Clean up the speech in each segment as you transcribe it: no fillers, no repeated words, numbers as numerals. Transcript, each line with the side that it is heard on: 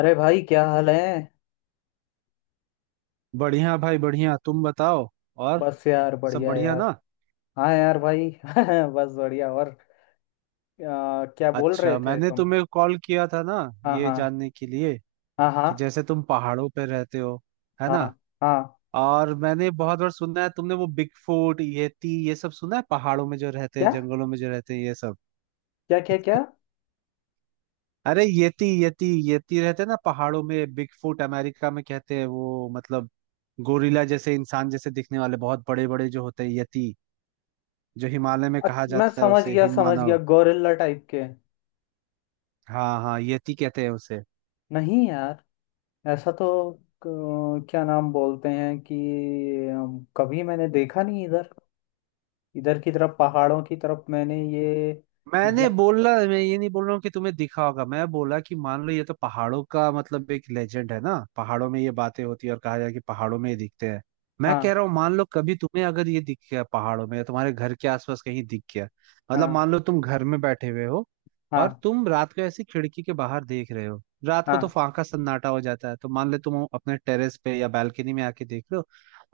left: अरे भाई क्या हाल है।
right: बढ़िया भाई, बढ़िया। तुम बताओ। और
left: बस यार
right: सब
left: बढ़िया
right: बढ़िया
left: यार।
right: ना?
left: हाँ यार भाई बस बढ़िया और क्या बोल रहे
right: अच्छा,
left: थे
right: मैंने
left: तुम।
right: तुम्हें कॉल किया था ना,
left: हाँ
right: ये
left: हाँ।
right: जानने के लिए
left: हाँ
right: कि
left: हाँ।
right: जैसे तुम पहाड़ों पे रहते हो, है
left: हाँ
right: ना?
left: हाँ।
right: और मैंने बहुत बार सुना है, तुमने वो बिग फूट, येती, ये सब सुना है? पहाड़ों में जो रहते हैं,
left: क्या
right: जंगलों में जो रहते हैं, ये सब।
left: क्या क्या क्या।
right: अरे येती येती येती रहते हैं ना पहाड़ों में, बिग फूट अमेरिका में कहते हैं वो, मतलब गोरिल्ला जैसे, इंसान जैसे दिखने वाले बहुत बड़े बड़े जो होते हैं, यति। जो हिमालय में कहा
left: अच्छा, मैं
right: जाता है
left: समझ
right: उसे
left: गया
right: हिम
left: समझ गया।
right: मानव।
left: गोरिल्ला टाइप के।
right: हाँ हाँ, यति कहते हैं उसे।
left: नहीं यार ऐसा तो। क्या नाम बोलते हैं कि कभी मैंने देखा नहीं इधर। इधर की तरफ पहाड़ों की तरफ मैंने ये जा,
right: मैंने बोला, मैं ये नहीं बोल रहा हूँ कि तुम्हें दिखा होगा। मैं बोला कि मान लो, ये तो पहाड़ों का मतलब एक लेजेंड है ना, पहाड़ों में ये बातें होती है और कहा जाए कि पहाड़ों में ये दिखते हैं। मैं कह
left: हाँ
right: रहा हूँ, मान लो कभी तुम्हें अगर ये दिख गया पहाड़ों में, या तुम्हारे घर के आसपास कहीं दिख गया। मतलब
left: हाँ।
right: मान लो तुम घर में बैठे हुए हो, और
left: हाँ
right: तुम रात को ऐसी खिड़की के बाहर देख रहे हो, रात को तो
left: हाँ।
right: फांका सन्नाटा हो जाता है, तो मान लो तुम अपने टेरेस पे या बालकनी में आके देख रहे हो,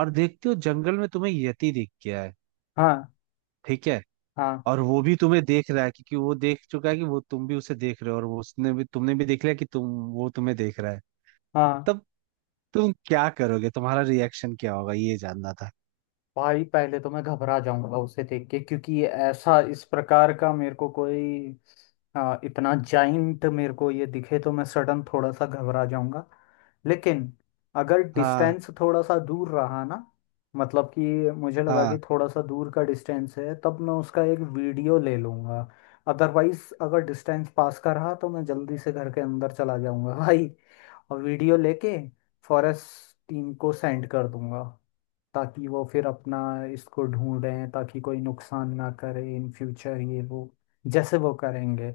right: और देखते हो जंगल में तुम्हें यति दिख गया है।
left: हाँ।
right: ठीक है?
left: हाँ
right: और वो भी तुम्हें देख रहा है, क्योंकि वो देख चुका है कि वो तुम भी उसे देख रहे हो, और वो उसने भी तुमने भी देख लिया कि तुम, वो तुम्हें देख रहा है।
left: हाँ।
right: तब तुम क्या करोगे, तुम्हारा रिएक्शन क्या होगा, ये जानना था।
left: भाई पहले तो मैं घबरा जाऊंगा उसे देख के, क्योंकि ऐसा इस प्रकार का मेरे को कोई इतना जाइंट मेरे को ये दिखे तो मैं सडन थोड़ा सा घबरा जाऊंगा। लेकिन अगर
right: हाँ।
left: डिस्टेंस थोड़ा सा दूर रहा ना, मतलब कि मुझे लगा कि
right: हाँ।
left: थोड़ा सा दूर का डिस्टेंस है, तब मैं उसका एक वीडियो ले लूंगा। अदरवाइज अगर डिस्टेंस पास का रहा तो मैं जल्दी से घर के अंदर चला जाऊंगा भाई। और वीडियो लेके फॉरेस्ट टीम को सेंड कर दूंगा, ताकि वो फिर अपना इसको ढूंढें, ताकि कोई नुकसान ना करे इन फ्यूचर ये वो। जैसे वो करेंगे।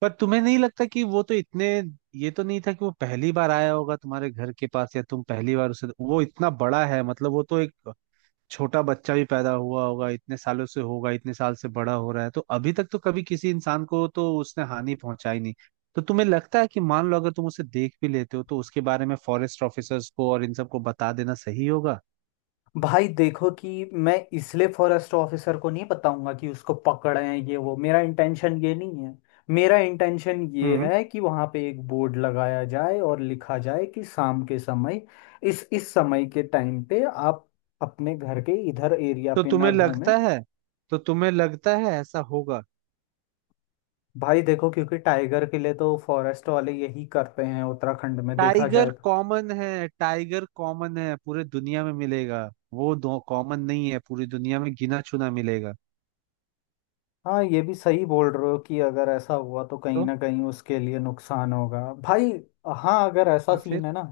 right: पर तुम्हें नहीं लगता कि वो तो इतने, ये तो नहीं था कि वो पहली बार आया होगा तुम्हारे घर के पास, या तुम पहली बार उसे, वो इतना बड़ा है मतलब, वो तो एक छोटा बच्चा भी पैदा हुआ होगा, इतने सालों से होगा, इतने साल से बड़ा हो रहा है, तो अभी तक तो कभी किसी इंसान को तो उसने हानि पहुंचाई नहीं। तो तुम्हें लगता है कि मान लो अगर तुम उसे देख भी लेते हो, तो उसके बारे में फॉरेस्ट ऑफिसर्स को और इन सबको बता देना सही होगा?
left: भाई देखो कि मैं इसलिए फॉरेस्ट ऑफिसर को नहीं बताऊंगा कि उसको पकड़ें, ये वो मेरा इंटेंशन ये नहीं है। मेरा इंटेंशन ये
right: हम्म।
left: है कि वहां पे एक बोर्ड लगाया जाए और लिखा जाए कि शाम के समय, इस समय के टाइम पे आप अपने घर के इधर एरिया
right: तो
left: पे ना
right: तुम्हें
left: घूमें।
right: लगता है, तो तुम्हें लगता है ऐसा होगा?
left: भाई देखो, क्योंकि टाइगर के लिए तो फॉरेस्ट वाले यही करते हैं उत्तराखंड में, देखा जाए।
right: टाइगर कॉमन है, टाइगर कॉमन है, पूरे दुनिया में मिलेगा। वो दो कॉमन नहीं है, पूरी दुनिया में गिना चुना मिलेगा।
left: हाँ ये भी सही बोल रहे हो कि अगर ऐसा हुआ तो कहीं
right: तो,
left: ना कहीं उसके लिए नुकसान होगा। भाई, हाँ अगर ऐसा
right: तो फिर,
left: सीन है ना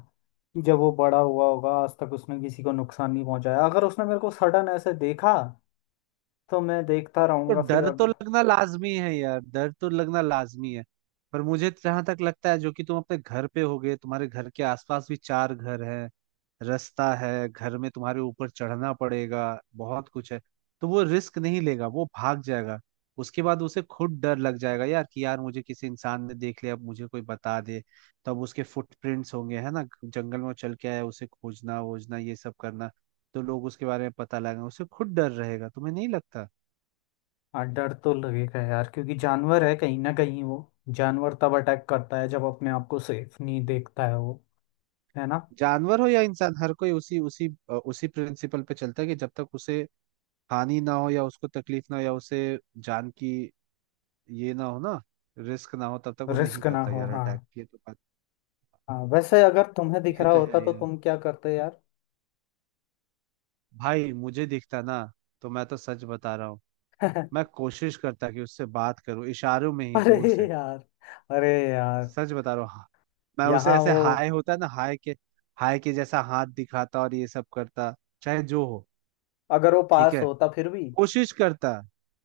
left: कि जब वो बड़ा हुआ होगा आज तक उसने किसी को नुकसान नहीं पहुंचाया, अगर उसने मेरे को सडन ऐसे देखा तो मैं देखता
right: तो
left: रहूंगा फिर
right: डर तो
left: अगर।
right: लगना लाजमी है यार, डर तो लगना लाजमी है। पर मुझे जहां तक लगता है, जो कि तुम अपने घर पे होगे, तुम्हारे घर के आसपास भी चार घर हैं, रास्ता है, घर में तुम्हारे ऊपर चढ़ना पड़ेगा, बहुत कुछ है, तो वो रिस्क नहीं लेगा, वो भाग जाएगा। उसके बाद उसे खुद डर लग जाएगा यार कि यार मुझे किसी इंसान ने देख लिया, अब मुझे कोई बता दे। तब उसके फुटप्रिंट्स होंगे है ना जंगल में, वो चल के आया, उसे खोजना वोजना ये सब करना, तो लोग उसके बारे में पता लगाएंगे, उसे खुद डर रहेगा। तुम्हें नहीं लगता?
left: हाँ डर तो लगेगा यार, क्योंकि जानवर है कहीं ना कहीं वो। जानवर तब अटैक करता है जब अपने आप को सेफ नहीं देखता है वो, है ना।
right: जानवर हो या इंसान, हर कोई उसी उसी अ, उसी प्रिंसिपल पे चलता है कि जब तक उसे हानि ना हो, या उसको तकलीफ ना हो, या उसे जान की ये ना हो ना, रिस्क ना हो, तब तक वो नहीं
left: रिस्क ना
right: करता
left: हो,
right: यार
left: हाँ।
right: अटैक। ये तो बात,
left: हाँ वैसे अगर तुम्हें दिख
right: ये
left: रहा
right: तो है
left: होता तो
right: यार।
left: तुम क्या करते यार।
right: भाई मुझे दिखता ना, तो मैं तो सच बता रहा हूँ, मैं कोशिश करता कि उससे बात करूँ इशारों में ही दूर से।
left: अरे यार, अरे यार।
right: सच बता रहा हूँ, हाँ, मैं उसे
left: यहाँ
right: ऐसे
left: वो।
right: हाय होता है ना, हाय के जैसा हाथ दिखाता और ये सब करता, चाहे जो हो।
left: अगर वो
right: ठीक
left: पास
right: है,
left: होता फिर भी।
right: कोशिश करता।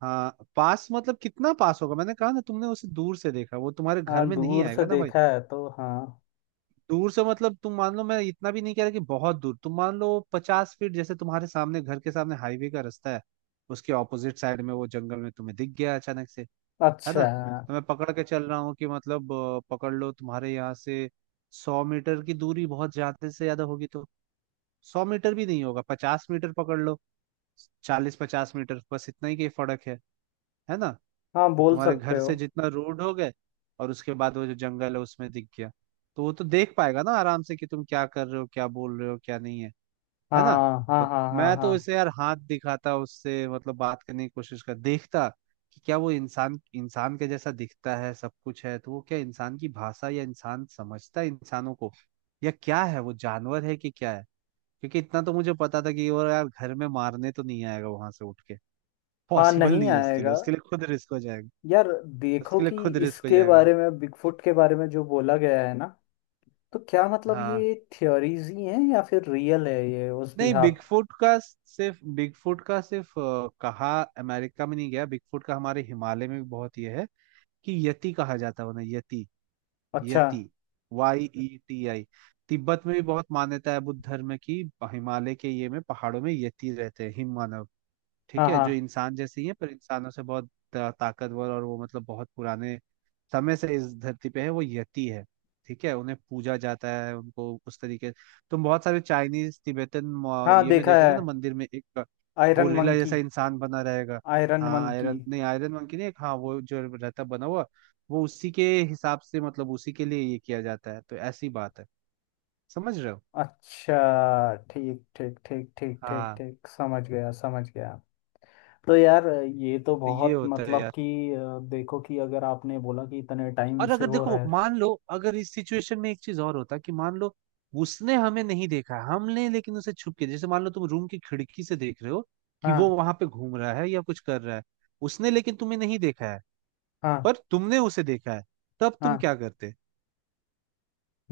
right: हाँ पास मतलब कितना पास होगा, मैंने कहा ना तुमने उसे दूर से देखा, वो तुम्हारे घर
left: हाँ
right: में नहीं
left: दूर से
right: आएगा ना भाई।
left: देखा है तो हाँ।
right: दूर से मतलब तुम मान लो, मैं इतना भी नहीं कह रहा कि बहुत दूर, तुम मान लो 50 फीट जैसे, तुम्हारे सामने घर के सामने हाईवे का रास्ता है, उसके ऑपोजिट साइड में वो जंगल में तुम्हें दिख गया अचानक से, है ना?
left: अच्छा।
right: तो मैं पकड़ के चल रहा हूँ कि मतलब पकड़ लो तुम्हारे यहाँ से 100 मीटर की दूरी बहुत ज्यादा से ज्यादा होगी, तो 100 मीटर भी नहीं होगा, 50 मीटर पकड़ लो, 40-50 मीटर बस इतना ही की फर्क है ना?
left: हाँ बोल
right: तुम्हारे
left: सकते
right: घर
left: हो।
right: से जितना रोड हो गए, और उसके बाद वो जो जंगल है उसमें दिख गया, तो वो तो देख पाएगा ना आराम से कि तुम क्या कर रहे हो, क्या बोल रहे हो, क्या नहीं है, है ना?
left: हाँ हाँ
right: तो
left: हाँ हाँ
right: मैं तो
left: हाँ।
right: उसे यार हाथ दिखाता, उससे मतलब बात करने की कोशिश कर देखता, कि क्या वो इंसान, इंसान के जैसा दिखता है सब कुछ है तो वो, क्या इंसान की भाषा या इंसान समझता है, इंसानों को, या क्या है, वो जानवर है कि क्या है। क्योंकि इतना तो मुझे पता था कि वो यार घर में मारने तो नहीं आएगा वहां से उठ के,
left: हाँ
right: पॉसिबल
left: नहीं
right: नहीं है उसके लिए
left: आएगा।
right: उसके लिए खुद रिस्क हो जाएगा,
left: यार देखो
right: उसके लिए
left: कि
right: खुद रिस्क हो
left: इसके
right: जाएगा।
left: बारे में, बिगफुट के बारे में जो बोला गया है ना, तो क्या मतलब
right: हाँ
left: ये थियोरीज ही हैं या फिर रियल है ये उस
right: नहीं,
left: बिहाफ।
right: बिगफुट का सिर्फ कहा अमेरिका में नहीं गया, बिगफुट का हमारे हिमालय में भी बहुत ये है, कि यति कहा जाता है उन्हें, यति,
left: अच्छा।
right: Yeti, Y E T I. Tibet में भी बहुत मान्यता है बुद्ध धर्म में, कि हिमालय के ये में पहाड़ों में यति रहते हैं, हिम मानव।
left: हाँ
right: ठीक है, जो
left: हाँ।
right: इंसान जैसे ही है पर इंसानों से बहुत ताकतवर, और वो मतलब बहुत पुराने समय से इस धरती पे है, वो यति है। ठीक है, उन्हें पूजा जाता है, उनको उस तरीके, तुम बहुत सारे चाइनीज तिब्बतन
left: हाँ
right: ये में
left: देखा है।
right: देखोगे ना मंदिर में एक
left: आयरन
right: गोरिल्ला जैसा
left: मंकी।
right: इंसान बना रहेगा।
left: आयरन
right: हाँ
left: मंकी।
right: आयरन नहीं, आयरन मन की नहीं, एक, हाँ वो जो रहता है बना हुआ, वो उसी के हिसाब से, मतलब उसी के लिए ये किया जाता है, तो ऐसी बात है। समझ रहे हो?
left: अच्छा ठीक ठीक ठीक ठीक ठीक
right: हाँ,
left: ठीक, समझ गया समझ गया। तो यार ये तो
right: तो ये
left: बहुत
right: होता है
left: मतलब
right: यार।
left: कि देखो कि अगर आपने बोला कि इतने टाइम
right: और
left: से
right: अगर
left: वो
right: देखो,
left: रह।
right: मान लो अगर इस सिचुएशन में एक चीज और होता, कि मान लो उसने हमें नहीं देखा हमने, लेकिन उसे छुप के जैसे मान लो, तुम रूम की खिड़की से देख रहे हो कि वो
left: हाँ।
right: वहां पे घूम रहा है या कुछ कर रहा है, उसने लेकिन तुम्हें नहीं देखा है,
left: हाँ।
right: पर तुमने उसे देखा है, तब तुम
left: हाँ
right: क्या करते?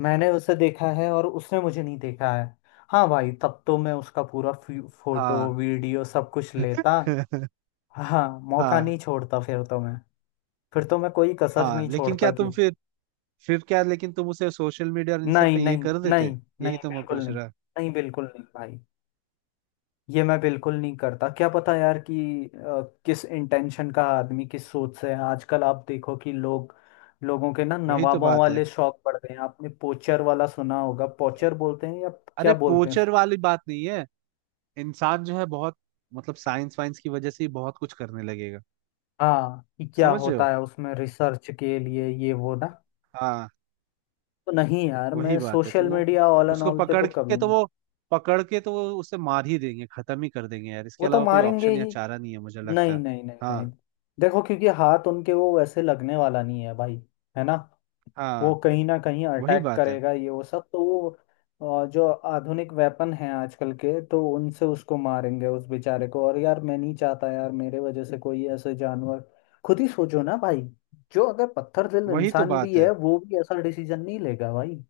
left: मैंने उसे देखा है और उसने मुझे नहीं देखा है। हाँ भाई, तब तो मैं उसका पूरा
right: हाँ
left: फोटो वीडियो सब कुछ लेता। हाँ मौका
right: हाँ
left: नहीं छोड़ता फिर तो मैं। फिर तो मैं कोई कसर
right: हाँ,
left: नहीं
right: लेकिन
left: छोड़ता
right: क्या
left: कि।
right: तुम फिर क्या, लेकिन तुम उसे सोशल मीडिया और इन सब
left: नहीं
right: पे ये
left: नहीं
right: कर देते?
left: नहीं
right: यही
left: नहीं,
right: तो मैं
left: बिल्कुल
right: पूछ
left: नहीं।
right: रहा।
left: नहीं बिल्कुल नहीं भाई। ये मैं बिल्कुल नहीं करता। क्या पता यार कि किस इंटेंशन का आदमी किस सोच से है। आजकल आप देखो कि लोग, लोगों के ना
right: वही तो
left: नवाबों
right: बात है,
left: वाले शौक बढ़ गए हैं। आपने पोचर वाला सुना होगा, पोचर बोलते हैं या क्या
right: अरे
left: बोलते हैं
right: पोचर वाली बात नहीं है, इंसान जो है बहुत, मतलब साइंस वाइंस की वजह से ही बहुत कुछ करने लगेगा।
left: हाँ। कि क्या
right: समझ रहे हो?
left: होता है उसमें रिसर्च के लिए ये वो ना।
right: हाँ।
left: तो नहीं यार,
right: वही
left: मैं
right: बात है, तो
left: सोशल
right: वो,
left: मीडिया ऑल एंड
right: उसको
left: ऑल पे
right: पकड़
left: तो
right: के
left: कभी
right: तो
left: नहीं।
right: वो पकड़ के तो वो उसे मार ही देंगे, खत्म ही कर देंगे यार,
left: वो
right: इसके
left: तो
right: अलावा कोई
left: मारेंगे
right: ऑप्शन
left: ही।
right: या चारा नहीं है, मुझे लगता
left: नहीं
right: है।
left: नहीं नहीं नहीं।
right: हाँ।
left: देखो क्योंकि हाथ उनके वो वैसे लगने वाला नहीं है भाई, है ना। वो
right: हाँ
left: कहीं ना कहीं
right: वही
left: अटैक
right: बात है।
left: करेगा ये वो सब, तो वो जो आधुनिक वेपन हैं आजकल के, तो उनसे उसको मारेंगे उस बेचारे को। और यार मैं नहीं चाहता यार मेरे वजह से कोई ऐसे जानवर। खुद ही सोचो ना भाई, जो अगर पत्थर दिल
right: वही तो
left: इंसान भी
right: बात
left: है
right: है,
left: वो भी ऐसा डिसीजन नहीं लेगा भाई।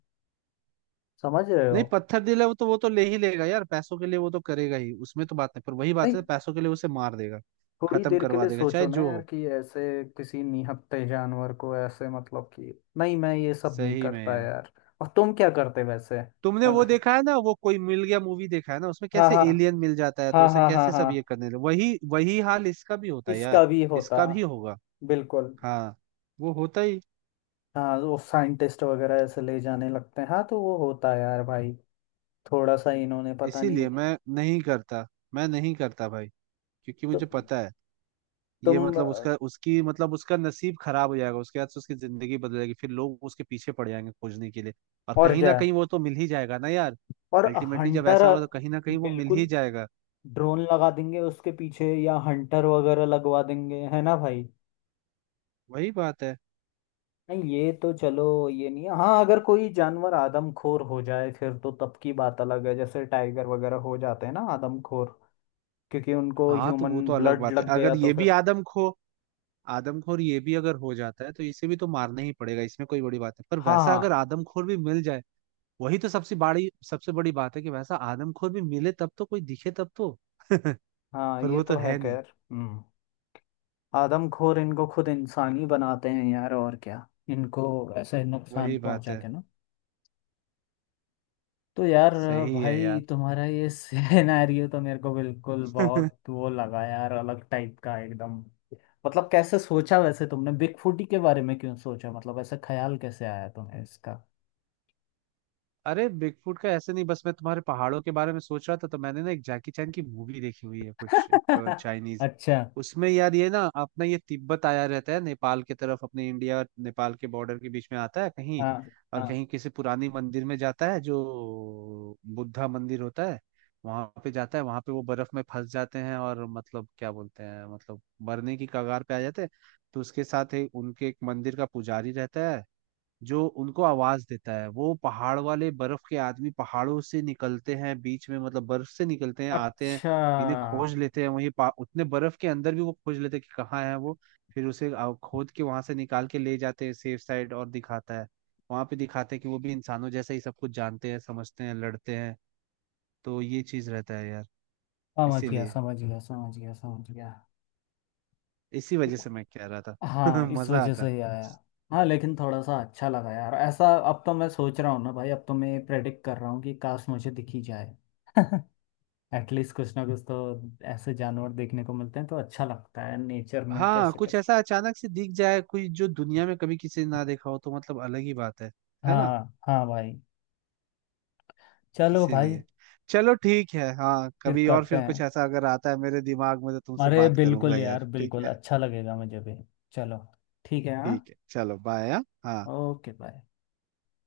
left: समझ रहे हो।
right: नहीं पत्थर दिला वो तो, वो तो ले ही लेगा यार पैसों के लिए, वो तो करेगा ही, उसमें तो बात नहीं, पर वही बात
left: भाई
right: है, पैसों के लिए उसे मार देगा,
left: थोड़ी
right: खत्म
left: देर के
right: करवा
left: लिए
right: देगा
left: सोचो
right: चाहे
left: ना
right: जो
left: यार
right: हो।
left: कि ऐसे किसी निहत्थे जानवर को ऐसे मतलब कि। नहीं मैं ये सब नहीं
right: सही में
left: करता
right: यार,
left: यार। और तुम क्या करते वैसे
right: तुमने वो
left: अगर।
right: देखा है ना, वो कोई मिल गया मूवी देखा है ना, उसमें
left: हाँ
right: कैसे
left: हाँ।
right: एलियन मिल जाता है तो
left: हाँ
right: उसे
left: हाँ। हाँ
right: कैसे सब ये
left: हाँ
right: करने लगे, वही वही हाल इसका भी होता है यार।
left: इसका भी होता।
right: इसका भी होगा,
left: बिल्कुल।
right: हाँ वो होता ही,
left: हाँ वो साइंटिस्ट वगैरह ऐसे ले जाने लगते हैं। हाँ तो वो होता है यार भाई। थोड़ा सा इन्होंने पता नहीं है।
right: इसीलिए मैं नहीं करता, मैं नहीं करता भाई, क्योंकि
left: तो
right: मुझे पता है, ये
left: तुम
right: मतलब उसका, उसकी मतलब उसका नसीब खराब हो जाएगा, उसके बाद से उसकी जिंदगी बदल जाएगी, फिर लोग उसके पीछे पड़ जाएंगे खोजने के लिए, और
left: और
right: कहीं
left: क्या
right: ना
left: है?
right: कहीं वो तो मिल ही जाएगा ना यार।
left: और।
right: अल्टीमेटली जब
left: हंटर।
right: ऐसा होगा, तो कहीं ना कहीं वो मिल ही
left: बिल्कुल।
right: जाएगा।
left: ड्रोन लगा देंगे उसके पीछे या हंटर वगैरह लगवा देंगे, है ना भाई।
right: वही बात है।
left: नहीं ये तो चलो, ये नहीं है। हाँ अगर कोई जानवर आदमखोर हो जाए फिर तो तब की बात अलग है, जैसे टाइगर वगैरह हो जाते हैं ना आदमखोर, क्योंकि उनको
right: हाँ तो
left: ह्यूमन
right: वो तो अलग
left: ब्लड
right: बात है,
left: लग गया
right: अगर
left: तो
right: ये भी
left: फिर।
right: आदमखोर ये भी अगर हो जाता है, तो इसे भी तो मारना ही पड़ेगा, इसमें कोई बड़ी बात नहीं, पर वैसा अगर
left: हाँ
right: आदमखोर भी मिल जाए। वही तो सबसे बड़ी बात है, कि वैसा आदमखोर भी मिले, तब तो कोई दिखे तब तो पर
left: हाँ ये
right: वो तो
left: तो है
right: है नहीं,
left: खैर, हम्म। आदमखोर इनको खुद इंसान ही बनाते हैं यार और क्या, इनको ऐसे नुकसान
right: वही बात
left: पहुंचा
right: है,
left: के ना। तो यार
right: सही है
left: भाई
right: यार।
left: तुम्हारा ये सिनेरियो तो मेरे को बिल्कुल बहुत वो लगा यार, अलग टाइप का एकदम। मतलब कैसे सोचा वैसे तुमने बिगफुटी के बारे में क्यों सोचा, मतलब ऐसा ख्याल कैसे आया तुम्हें इसका।
right: अरे बिगफुट का ऐसे नहीं, बस मैं तुम्हारे पहाड़ों के बारे में सोच रहा था, तो मैंने ना एक जैकी चैन की मूवी देखी हुई है कुछ, एक चाइनीज,
left: अच्छा।
right: उसमें यार ये ना अपना ये तिब्बत आया रहता है नेपाल की तरफ, अपने इंडिया और नेपाल के बॉर्डर के बीच में आता है कहीं,
left: हाँ
right: और
left: हाँ।
right: कहीं किसी पुरानी मंदिर में जाता है जो बुद्धा मंदिर होता है, वहां पे जाता है, वहां पे वो बर्फ में फंस जाते हैं, और मतलब क्या बोलते हैं मतलब मरने की कगार पे आ जाते हैं। तो उसके साथ ही उनके एक मंदिर का पुजारी रहता है, जो उनको आवाज देता है, वो पहाड़ वाले बर्फ के आदमी पहाड़ों से निकलते हैं बीच में, मतलब बर्फ से निकलते हैं, आते हैं,
left: अच्छा,
right: इन्हें खोज लेते हैं, वहीं उतने बर्फ के अंदर भी वो खोज लेते हैं कि कहाँ है वो, फिर उसे खोद के वहां से निकाल के ले जाते हैं सेफ साइड, और दिखाता है, वहां पे दिखाते हैं कि वो भी इंसानों जैसा ही सब कुछ जानते हैं, समझते हैं, लड़ते हैं। तो ये चीज रहता है यार,
left: समझ गया
right: इसीलिए,
left: समझ गया समझ गया समझ गया।
right: इसी वजह से मैं कह रहा था।
left: हाँ इस
right: मजा
left: वजह
right: आता
left: से
right: है,
left: ही आया। हाँ लेकिन थोड़ा सा अच्छा लगा यार ऐसा। अब तो मैं सोच रहा हूँ ना भाई, अब तो मैं प्रेडिक्ट कर रहा हूँ कि काश मुझे दिखी जाए। एटलीस्ट कुछ ना कुछ तो। ऐसे जानवर देखने को मिलते हैं तो अच्छा लगता है नेचर में
right: हाँ
left: कैसे
right: कुछ
left: कैसे।
right: ऐसा अचानक से दिख जाए कोई, जो दुनिया में कभी किसी ने ना देखा हो, तो मतलब अलग ही बात है ना?
left: हाँ हाँ भाई। चलो भाई।
right: इसीलिए, चलो ठीक है, हाँ
left: फिर
right: कभी और
left: करते
right: फिर कुछ
left: हैं।
right: ऐसा अगर आता है मेरे दिमाग में तो तुमसे
left: अरे
right: बात करूंगा
left: बिल्कुल
right: यार,
left: यार
right: ठीक
left: बिल्कुल,
right: है।
left: अच्छा लगेगा मुझे भी। चलो ठीक है हाँ।
right: ठीक है चलो, बाय। हाँ हाँ।
left: Okay bye.